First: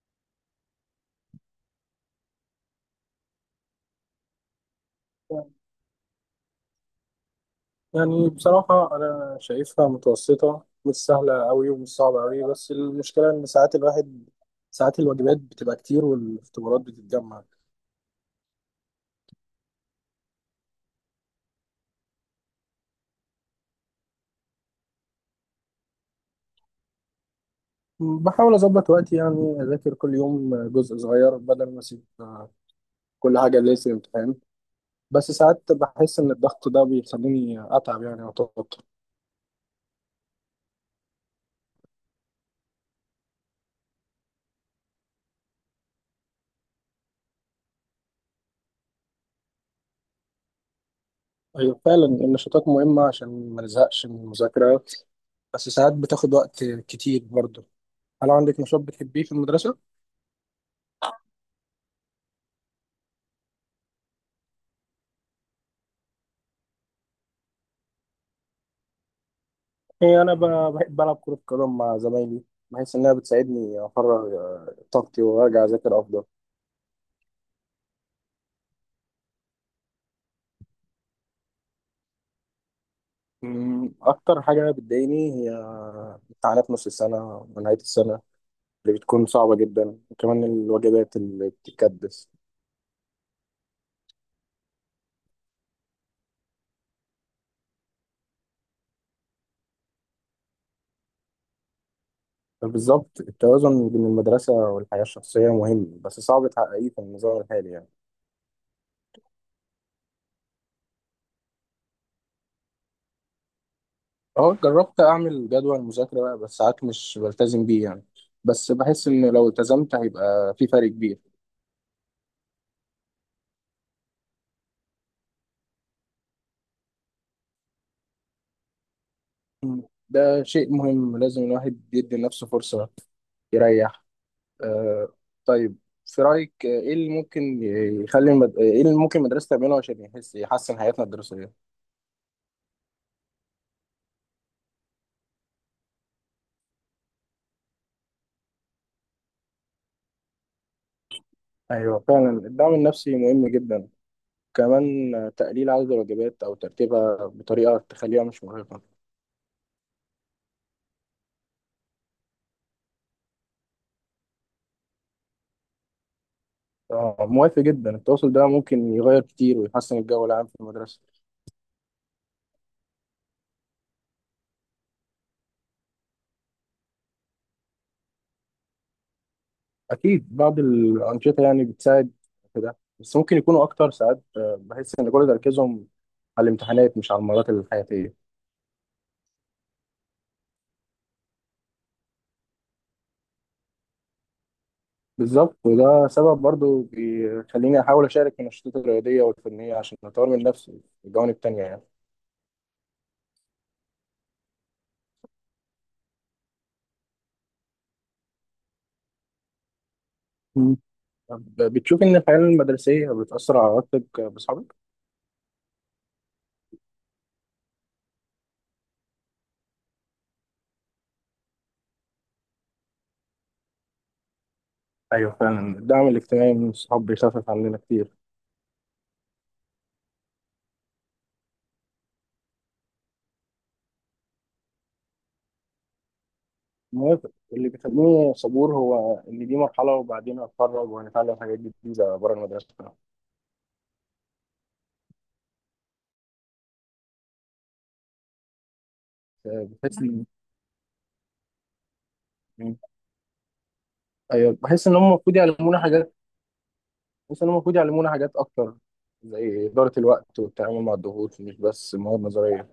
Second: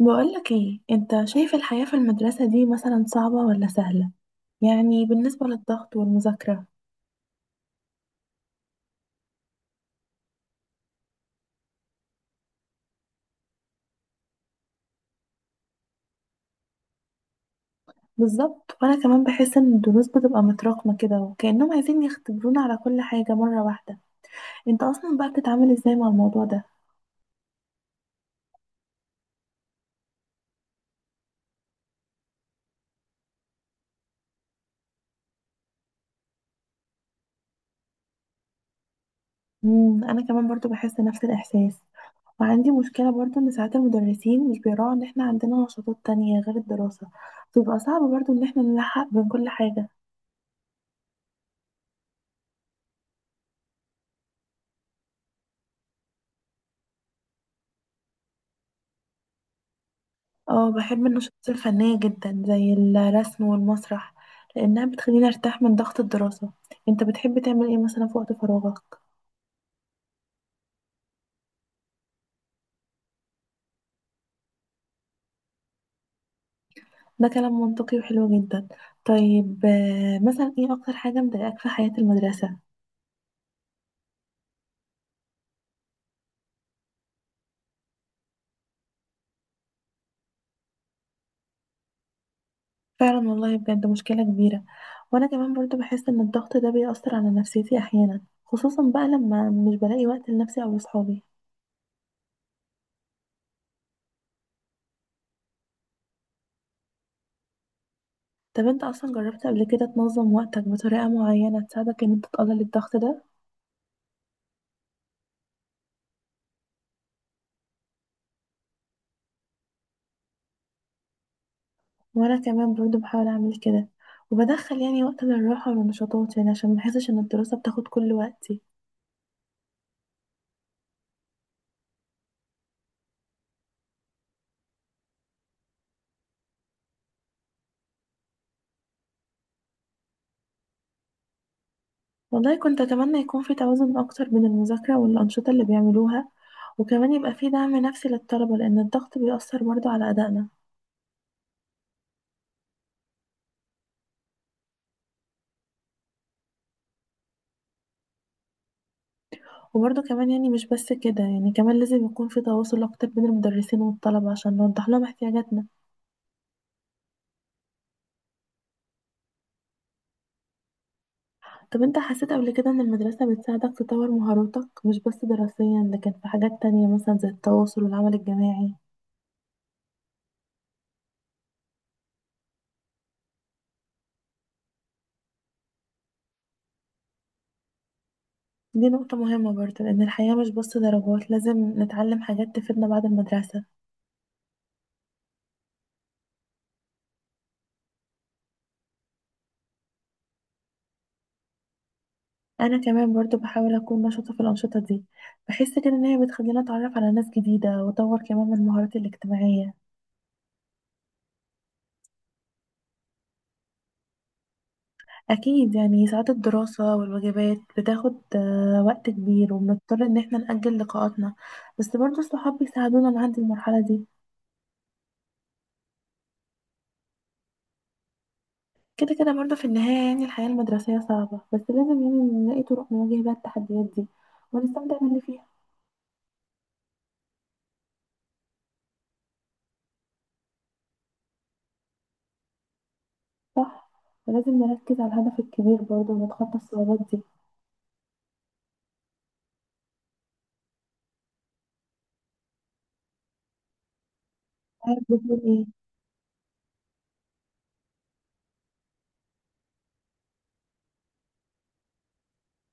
بقولك ايه، انت شايف الحياة في المدرسة دي مثلا صعبة ولا سهلة؟ يعني بالنسبة للضغط والمذاكرة. يعني بصراحة أنا شايفها متوسطة، مش سهلة أوي ومش صعبة أوي، بس المشكلة إن ساعات الواجبات بتبقى كتير والاختبارات بتتجمع. بالظبط، وانا كمان بحس ان الدروس بتبقى متراكمة كده، وكأنهم عايزين يختبرونا على كل حاجة مرة واحدة. انت اصلا بقى بتتعامل ازاي مع الموضوع ده؟ بحاول أظبط وقتي، يعني أذاكر كل يوم جزء صغير بدل ما أسيب كل حاجة ليلة الامتحان. بس ساعات بحس إن الضغط ده بيخليني أتعب، يعني أو أتوتر. انا كمان برضو بحس نفس الاحساس، وعندي مشكلة برضو ان ساعات المدرسين مش بيراعوا ان احنا عندنا نشاطات تانية غير الدراسة. بيبقى صعب برضو ان احنا نلحق بين كل حاجة. أيوة فعلا النشاطات مهمة عشان ما نزهقش من المذاكرة، بس ساعات بتاخد وقت كتير برضه. هل عندك نشاط بتحبيه في المدرسة؟ اه، بحب النشاطات الفنية جدا زي الرسم والمسرح، لأنها بتخليني أرتاح من ضغط الدراسة. انت بتحب تعمل ايه مثلا في وقت فراغك؟ هي أنا بحب ألعب كرة قدم مع زمايلي، بحيث إنها بتساعدني أفرغ طاقتي وأرجع أذاكر أفضل. ده كلام منطقي وحلو جدا. طيب، مثلا ايه أكتر حاجة مضايقاك في حياة المدرسة؟ أكتر حاجة بتضايقني هي امتحانات نص السنة ونهاية السنة، اللي بتكون صعبة جدا، وكمان الواجبات اللي بتتكدس. فعلا والله، بجد مشكلة كبيرة. وأنا كمان برضو بحس إن الضغط ده بيأثر على نفسيتي أحيانا، خصوصا بقى لما مش بلاقي وقت لنفسي أو لصحابي. فبالظبط، التوازن بين المدرسة والحياة الشخصية مهم بس صعب تحققيه في النظام الحالي، يعني طب انت أصلا جربت قبل كده تنظم وقتك بطريقة معينة تساعدك إن انت تقلل الضغط ده؟ أه جربت أعمل جدول مذاكرة بقى، بس ساعات مش بلتزم بيه يعني. بس بحس إن لو التزمت هيبقى في فرق كبير. وانا كمان برضو بحاول اعمل كده، وبدخل يعني وقت للراحة والنشاطات، يعني عشان ما احسش ان الدراسة بتاخد كل وقتي. مم. ده شيء مهم، لازم الواحد يدي لنفسه فرصة يريح. آه، طيب، في رأيك ايه اللي ممكن ايه اللي ممكن المدرسة تعمله عشان يحسن حياتنا الدراسية؟ والله كنت اتمنى يكون في توازن اكتر بين المذاكرة والانشطة اللي بيعملوها، وكمان يبقى في دعم نفسي للطلبة، لان الضغط بيأثر برضو على ادائنا. ايوه فعلا الدعم النفسي مهم جدا، كمان تقليل عدد الواجبات او ترتيبها بطريقة تخليها مش مرهقة. وبرضو كمان يعني مش بس كده، يعني كمان لازم يكون في تواصل اكتر بين المدرسين والطلبة عشان نوضح لهم احتياجاتنا. آه، موافق جدا، التواصل ده ممكن يغير كتير ويحسن الجو العام في المدرسة. طب انت حسيت قبل كده ان المدرسة بتساعدك تطور مهاراتك، مش بس دراسيا لكن في حاجات تانية مثلا زي التواصل والعمل الجماعي؟ اكيد بعض الأنشطة يعني بتساعد في ده، بس ممكن يكونوا اكتر، ساعات بحس ان كل تركيزهم على الامتحانات مش على المهارات الحياتية. دي نقطة مهمة برضو، لأن الحياة مش بس درجات، لازم نتعلم حاجات تفيدنا بعد المدرسة. بالظبط، وده سبب برضو بيخليني أحاول أشارك في النشاطات الرياضية والفنية عشان أطور من نفسي في الجوانب التانية، يعني. أنا كمان برضو بحاول أكون نشطة في الأنشطة دي. بحس كده إن هي بتخليني أتعرف على ناس جديدة وأطور كمان من مهاراتي الاجتماعية. مم. طب بتشوف إن الحياة المدرسية بتأثر على علاقتك بأصحابك؟ أكيد يعني، ساعات الدراسة والواجبات بتاخد وقت كبير، وبنضطر إن احنا نأجل لقاءاتنا. بس برضو الصحاب بيساعدونا نعدي المرحلة دي. أيوه فعلا الدعم الاجتماعي من الصحاب بيخفف عننا كتير. كده كده برضو في النهاية، يعني الحياة المدرسية صعبة، بس لازم يعني نلاقي طرق نواجه بيها التحديات دي، ونستمتع باللي فيها. موافق، اللي بيخليني صبور هو إن دي مرحلة، وبعدين هتخرج وهنتعلم حاجات جديدة بره المدرسة. صح، ولازم نركز على الهدف الكبير برضه ونتخطى الصعوبات دي. بحس إن أيوه، بحس إن عارف هم المفروض بتقول يعلمونا ايه؟ حاجات. بس أنا المفروض يعلمونا حاجات أكتر، زي إدارة الوقت والتعامل مع الضغوط، مش بس مواد نظرية.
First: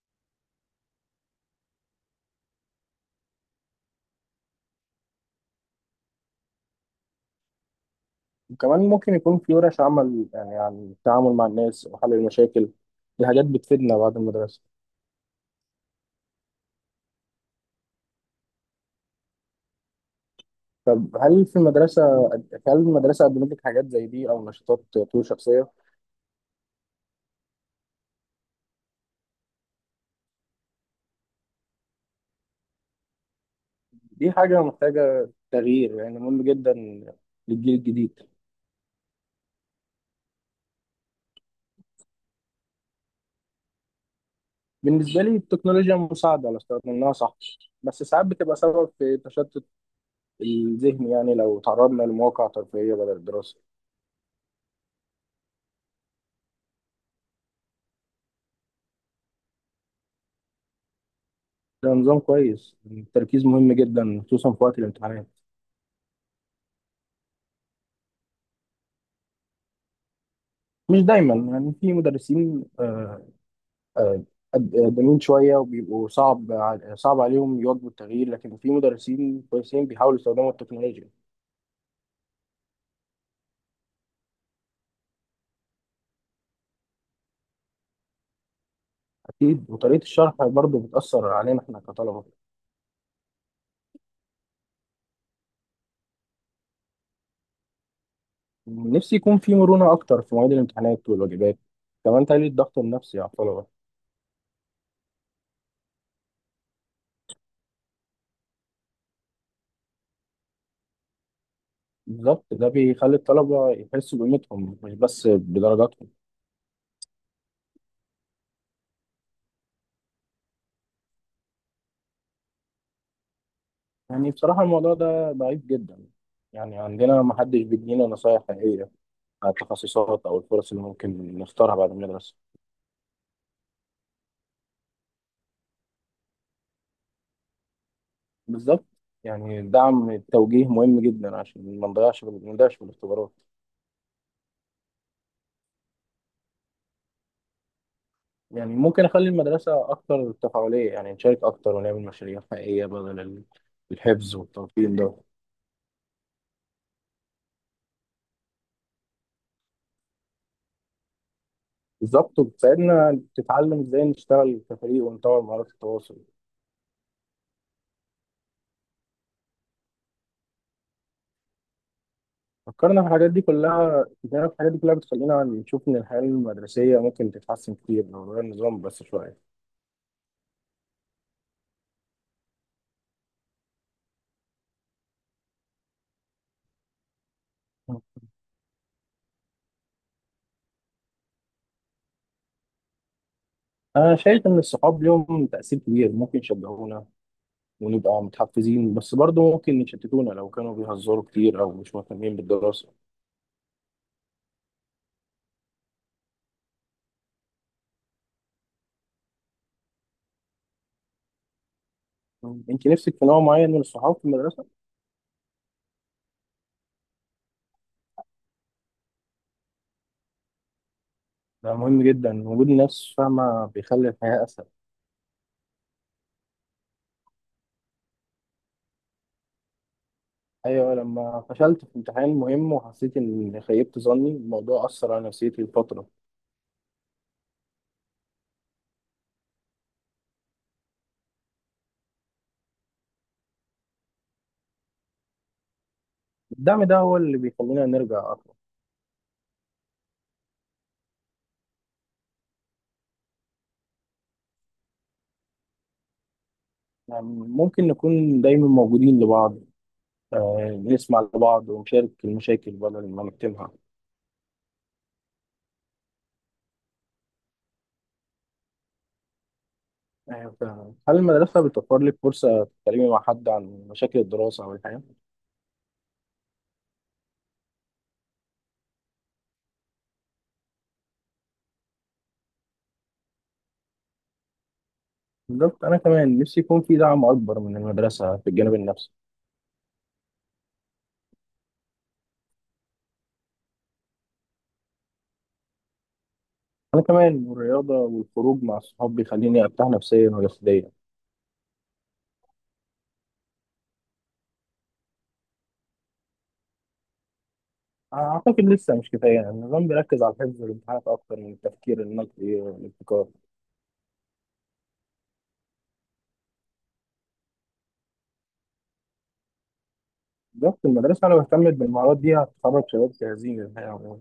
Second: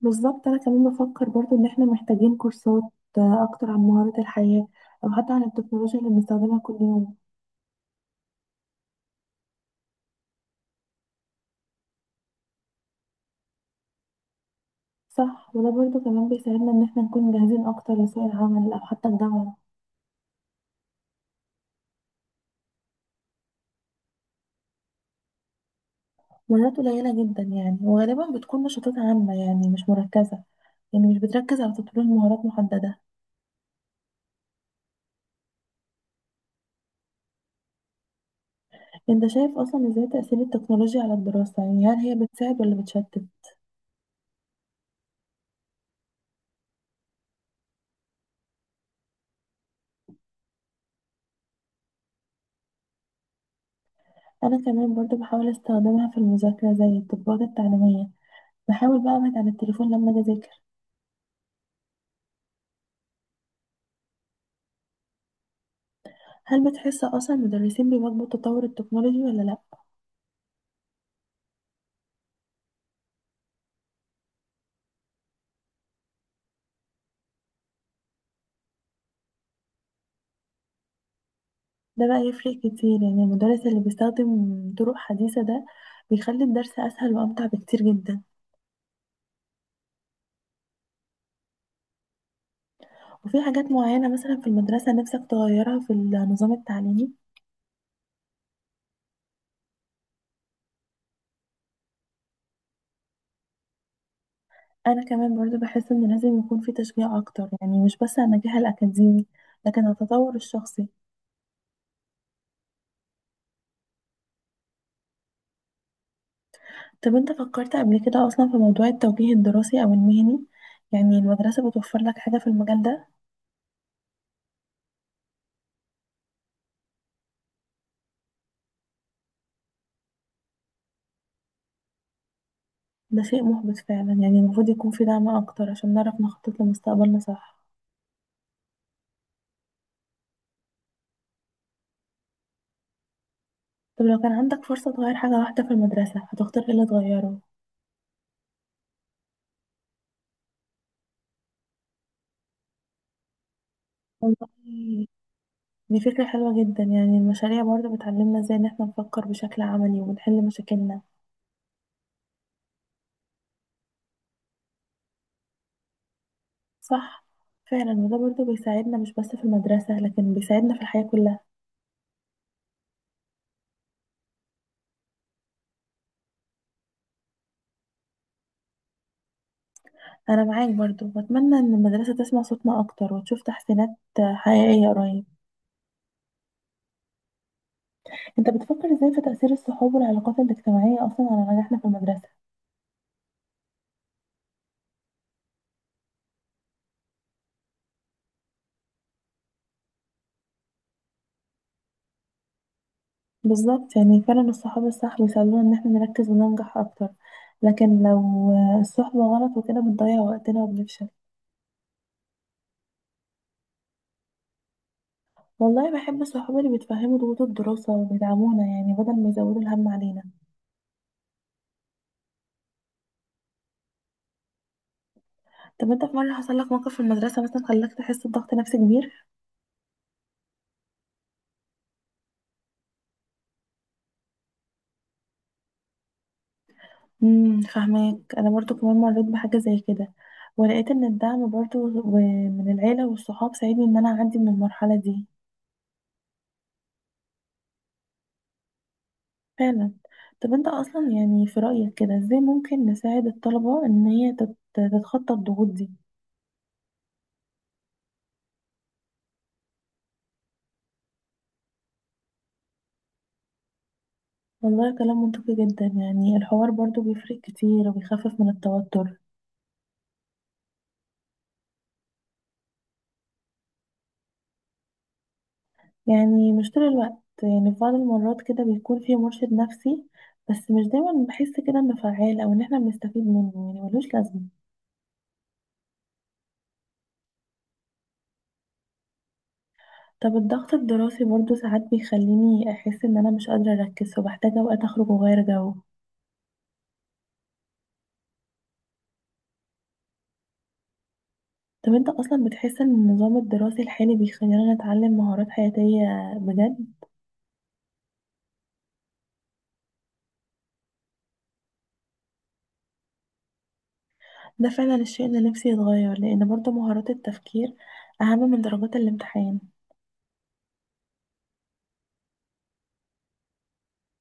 بالظبط، انا كمان بفكر برضه ان احنا محتاجين كورسات اكتر عن مهارات الحياة، او حتى عن التكنولوجيا اللي بنستخدمها كل يوم. وكمان ممكن يكون في ورش عمل، يعني عن التعامل مع الناس وحل المشاكل، دي حاجات بتفيدنا بعد المدرسة. صح، وده برضه كمان بيساعدنا ان احنا نكون جاهزين اكتر لسوق العمل، او حتى الجامعة. طب هل في المدرسة هل المدرسة قدمت لك حاجات زي دي أو نشاطات تطوير شخصية؟ مهارات قليلة جدا يعني، وغالبا بتكون نشاطات عامة، يعني مش مركزة. يعني مش بتركز على تطوير مهارات محددة. دي حاجة محتاجة تغيير، يعني مهم جدا للجيل الجديد. انت شايف اصلا ازاي تأثير التكنولوجيا على الدراسة؟ يعني هل هي بتساعد ولا بتشتت؟ بالنسبة لي التكنولوجيا مساعدة لو استخدمناها صح، بس ساعات بتبقى سبب في تشتت الذهن، يعني لو تعرضنا لمواقع ترفيهية بدل الدراسة. انا كمان برضو بحاول استخدمها في المذاكره، زي التطبيقات التعليميه. بحاول بقى ابعد عن التليفون لما اجي اذاكر. ده نظام كويس، التركيز مهم جدا خصوصا في وقت الامتحانات. هل بتحس اصلا المدرسين بيواكبوا تطور التكنولوجي ولا لا؟ مش دايما، يعني في مدرسين آه، قدامين شوية وبيبقوا صعب صعب عليهم يواكبوا التغيير، لكن في مدرسين كويسين بيحاولوا يستخدموا التكنولوجيا. ده بقى يفرق كتير، يعني المدرس اللي بيستخدم طرق حديثه ده بيخلي الدرس اسهل وامتع بكتير جدا. أكيد، وطريقة الشرح برضه بتأثر علينا إحنا كطلبة. وفي حاجات معينه مثلا في المدرسه نفسك تغيرها في النظام التعليمي؟ نفسي يكون في مرونة أكتر في مواعيد الامتحانات والواجبات، كمان تقليل الضغط النفسي على الطلبة. انا كمان برضو بحس ان لازم يكون في تشجيع اكتر، يعني مش بس على النجاح الاكاديمي، لكن على التطور الشخصي. بالظبط، ده بيخلي الطلبة يحسوا بقيمتهم مش بس بدرجاتهم. طب انت فكرت قبل كده اصلا في موضوع التوجيه الدراسي او المهني؟ يعني المدرسة بتوفر لك حاجة في المجال ده؟ يعني بصراحة الموضوع ده ضعيف جدا، يعني عندنا ما حدش بيدينا نصايح حقيقية على التخصصات أو الفرص اللي ممكن نختارها بعد المدرسة. ده شيء محبط فعلا، يعني المفروض يكون في دعم اكتر عشان نعرف نخطط لمستقبلنا صح. بالظبط. يعني دعم التوجيه مهم جدا عشان ما نضيعش في الاختبارات. طب لو كان عندك فرصة تغير حاجة واحدة في المدرسة، هتختار ايه اللي تغيره؟ يعني ممكن أخلي المدرسة أكتر تفاعلية، يعني نشارك أكتر ونعمل مشاريع حقيقية بدل الحفظ والتلقين والله ده. دي فكرة حلوة جدا، يعني المشاريع برضه بتعلمنا ازاي ان احنا نفكر بشكل عملي ونحل مشاكلنا. بالظبط، وبتساعدنا تتعلم إزاي نشتغل كفريق ونطور مهارات التواصل. صح، فعلا، وده برضه بيساعدنا مش بس في المدرسة، لكن بيساعدنا في الحياة كلها. فكرنا في الحاجات دي كلها بتخلينا نشوف إن الحياة المدرسية ممكن تتحسن كتير لو غير النظام بس شوية. انا معاك برضو، واتمنى ان المدرسه تسمع صوتنا اكتر، وتشوف تحسينات حقيقيه قريب. انت بتفكر ازاي في تاثير الصحاب والعلاقات الاجتماعيه اصلا على نجاحنا في المدرسه؟ أنا شايف إن الصحاب ليهم تأثير كبير، ممكن يشجعونا ونبقى متحفزين، بس برضه ممكن يشتتونا لو كانوا بيهزروا كتير أو مش مهتمين بالدراسة. بالظبط، يعني فعلا الصحاب الصح بيساعدونا ان احنا نركز وننجح اكتر، لكن لو الصحبه غلط وكده بنضيع وقتنا وبنفشل. أنت نفسك في نوع معين من الصحاب في المدرسة؟ والله بحب الصحاب اللي بيتفهموا ضغوط الدراسه وبيدعمونا، يعني بدل ما يزودوا الهم علينا. ده مهم جدا، وجود ناس فاهمة بيخلي الحياة أسهل. طب انت في مره حصل لك موقف في المدرسه مثلا خلاك تحس بضغط نفسي كبير؟ أيوة، لما فشلت في امتحان مهم وحسيت إني خيبت ظني، الموضوع أثر على نفسيتي لفترة. فاهمك، انا برضو كمان مريت بحاجه زي كده. ولقيت ان الدعم برضو من العيله والصحاب ساعدني ان انا اعدي من المرحله دي. الدعم ده هو اللي بيخلينا نرجع أكتر. فعلا. طب انت اصلا يعني في رايك كده ازاي ممكن نساعد الطلبه ان هي تتخطى الضغوط دي؟ ممكن نكون دايما موجودين لبعض، بنسمع لبعض ونشارك المشاكل بدل ما نكتمها. والله كلام منطقي جدا، يعني الحوار برضو بيفرق كتير وبيخفف من التوتر. آه، ف- هل المدرسة بتوفر لك فرصة تتكلمي مع حد عن مشاكل الدراسة أو الحياة؟ يعني مش طول الوقت، يعني في بعض المرات كده بيكون في مرشد نفسي، بس مش دايما بحس كده انه فعال، او ان احنا بنستفيد منه، يعني ملوش لازمه. بالظبط، أنا كمان نفسي يكون في دعم أكبر من المدرسة في الجانب النفسي. طب الضغط الدراسي برضو ساعات بيخليني أحس إن أنا مش قادرة أركز، فبحتاج أوقات أخرج وأغير جو. أنا كمان، والرياضة والخروج مع الصحاب بيخليني أرتاح نفسيا وجسديا. طب أنت أصلا بتحس إن النظام الدراسي الحالي بيخلينا نتعلم مهارات حياتية بجد؟ أعتقد لسه مش كفاية، يعني النظام بيركز على الحفظ والامتحانات أكتر من التفكير النقدي والابتكار. ده فعلا الشيء اللي نفسي يتغير، لأن برضو مهارات التفكير أهم من درجات الامتحان. بالظبط، المدرسة لو اهتمت بالمهارات دي هتخرج شباب جاهزين للحياة.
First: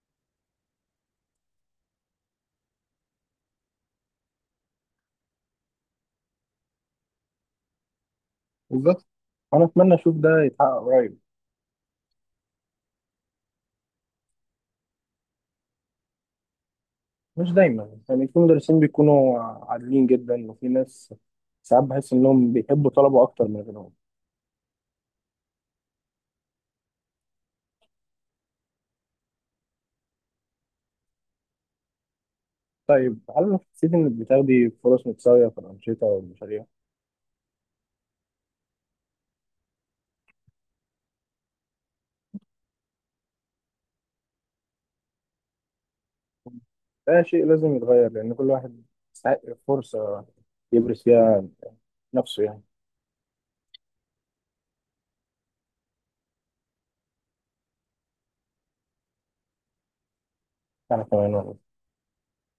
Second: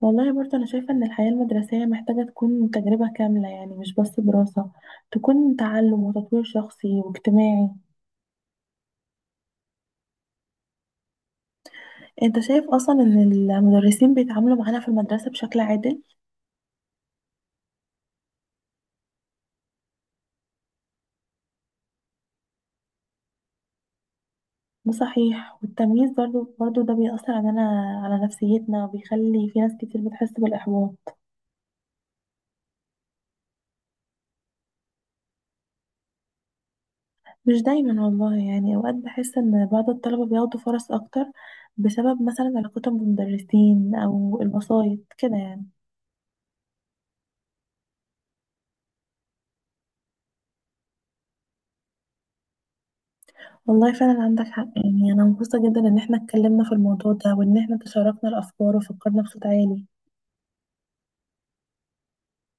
والله برضو أنا شايفة إن الحياة المدرسية محتاجة تكون تجربة كاملة، يعني مش بس دراسة، تكون تعلم وتطوير شخصي واجتماعي. بالظبط، انا اتمنى اشوف ده يتحقق قريب. أنت شايف أصلا إن المدرسين بيتعاملوا معانا في المدرسة بشكل عادل؟ مش دايما، يعني في مدرسين بيكونوا عادلين جدا، وفي ناس ساعات بحس انهم بيحبوا طلبه اكتر من غيرهم. ده صحيح، والتمييز برضو ده بيأثر علينا، على نفسيتنا، وبيخلي في ناس كتير بتحس بالإحباط. طيب، هل حسيت انك بتاخدي فرص متساويه في الانشطه والمشاريع؟ مش دايما والله، يعني أوقات بحس إن بعض الطلبة بياخدوا فرص أكتر، بسبب مثلا علاقتهم بالمدرسين أو الوسايط كده يعني. ده شيء لازم يتغير، لان كل واحد يستحق فرصه يبرز فيها نفسه يعني. والله فعلا عندك حق، يعني أنا مبسوطة جدا إن احنا اتكلمنا في الموضوع ده، وإن احنا تشاركنا الأفكار وفكرنا بصوت عالي. انا كمان والله.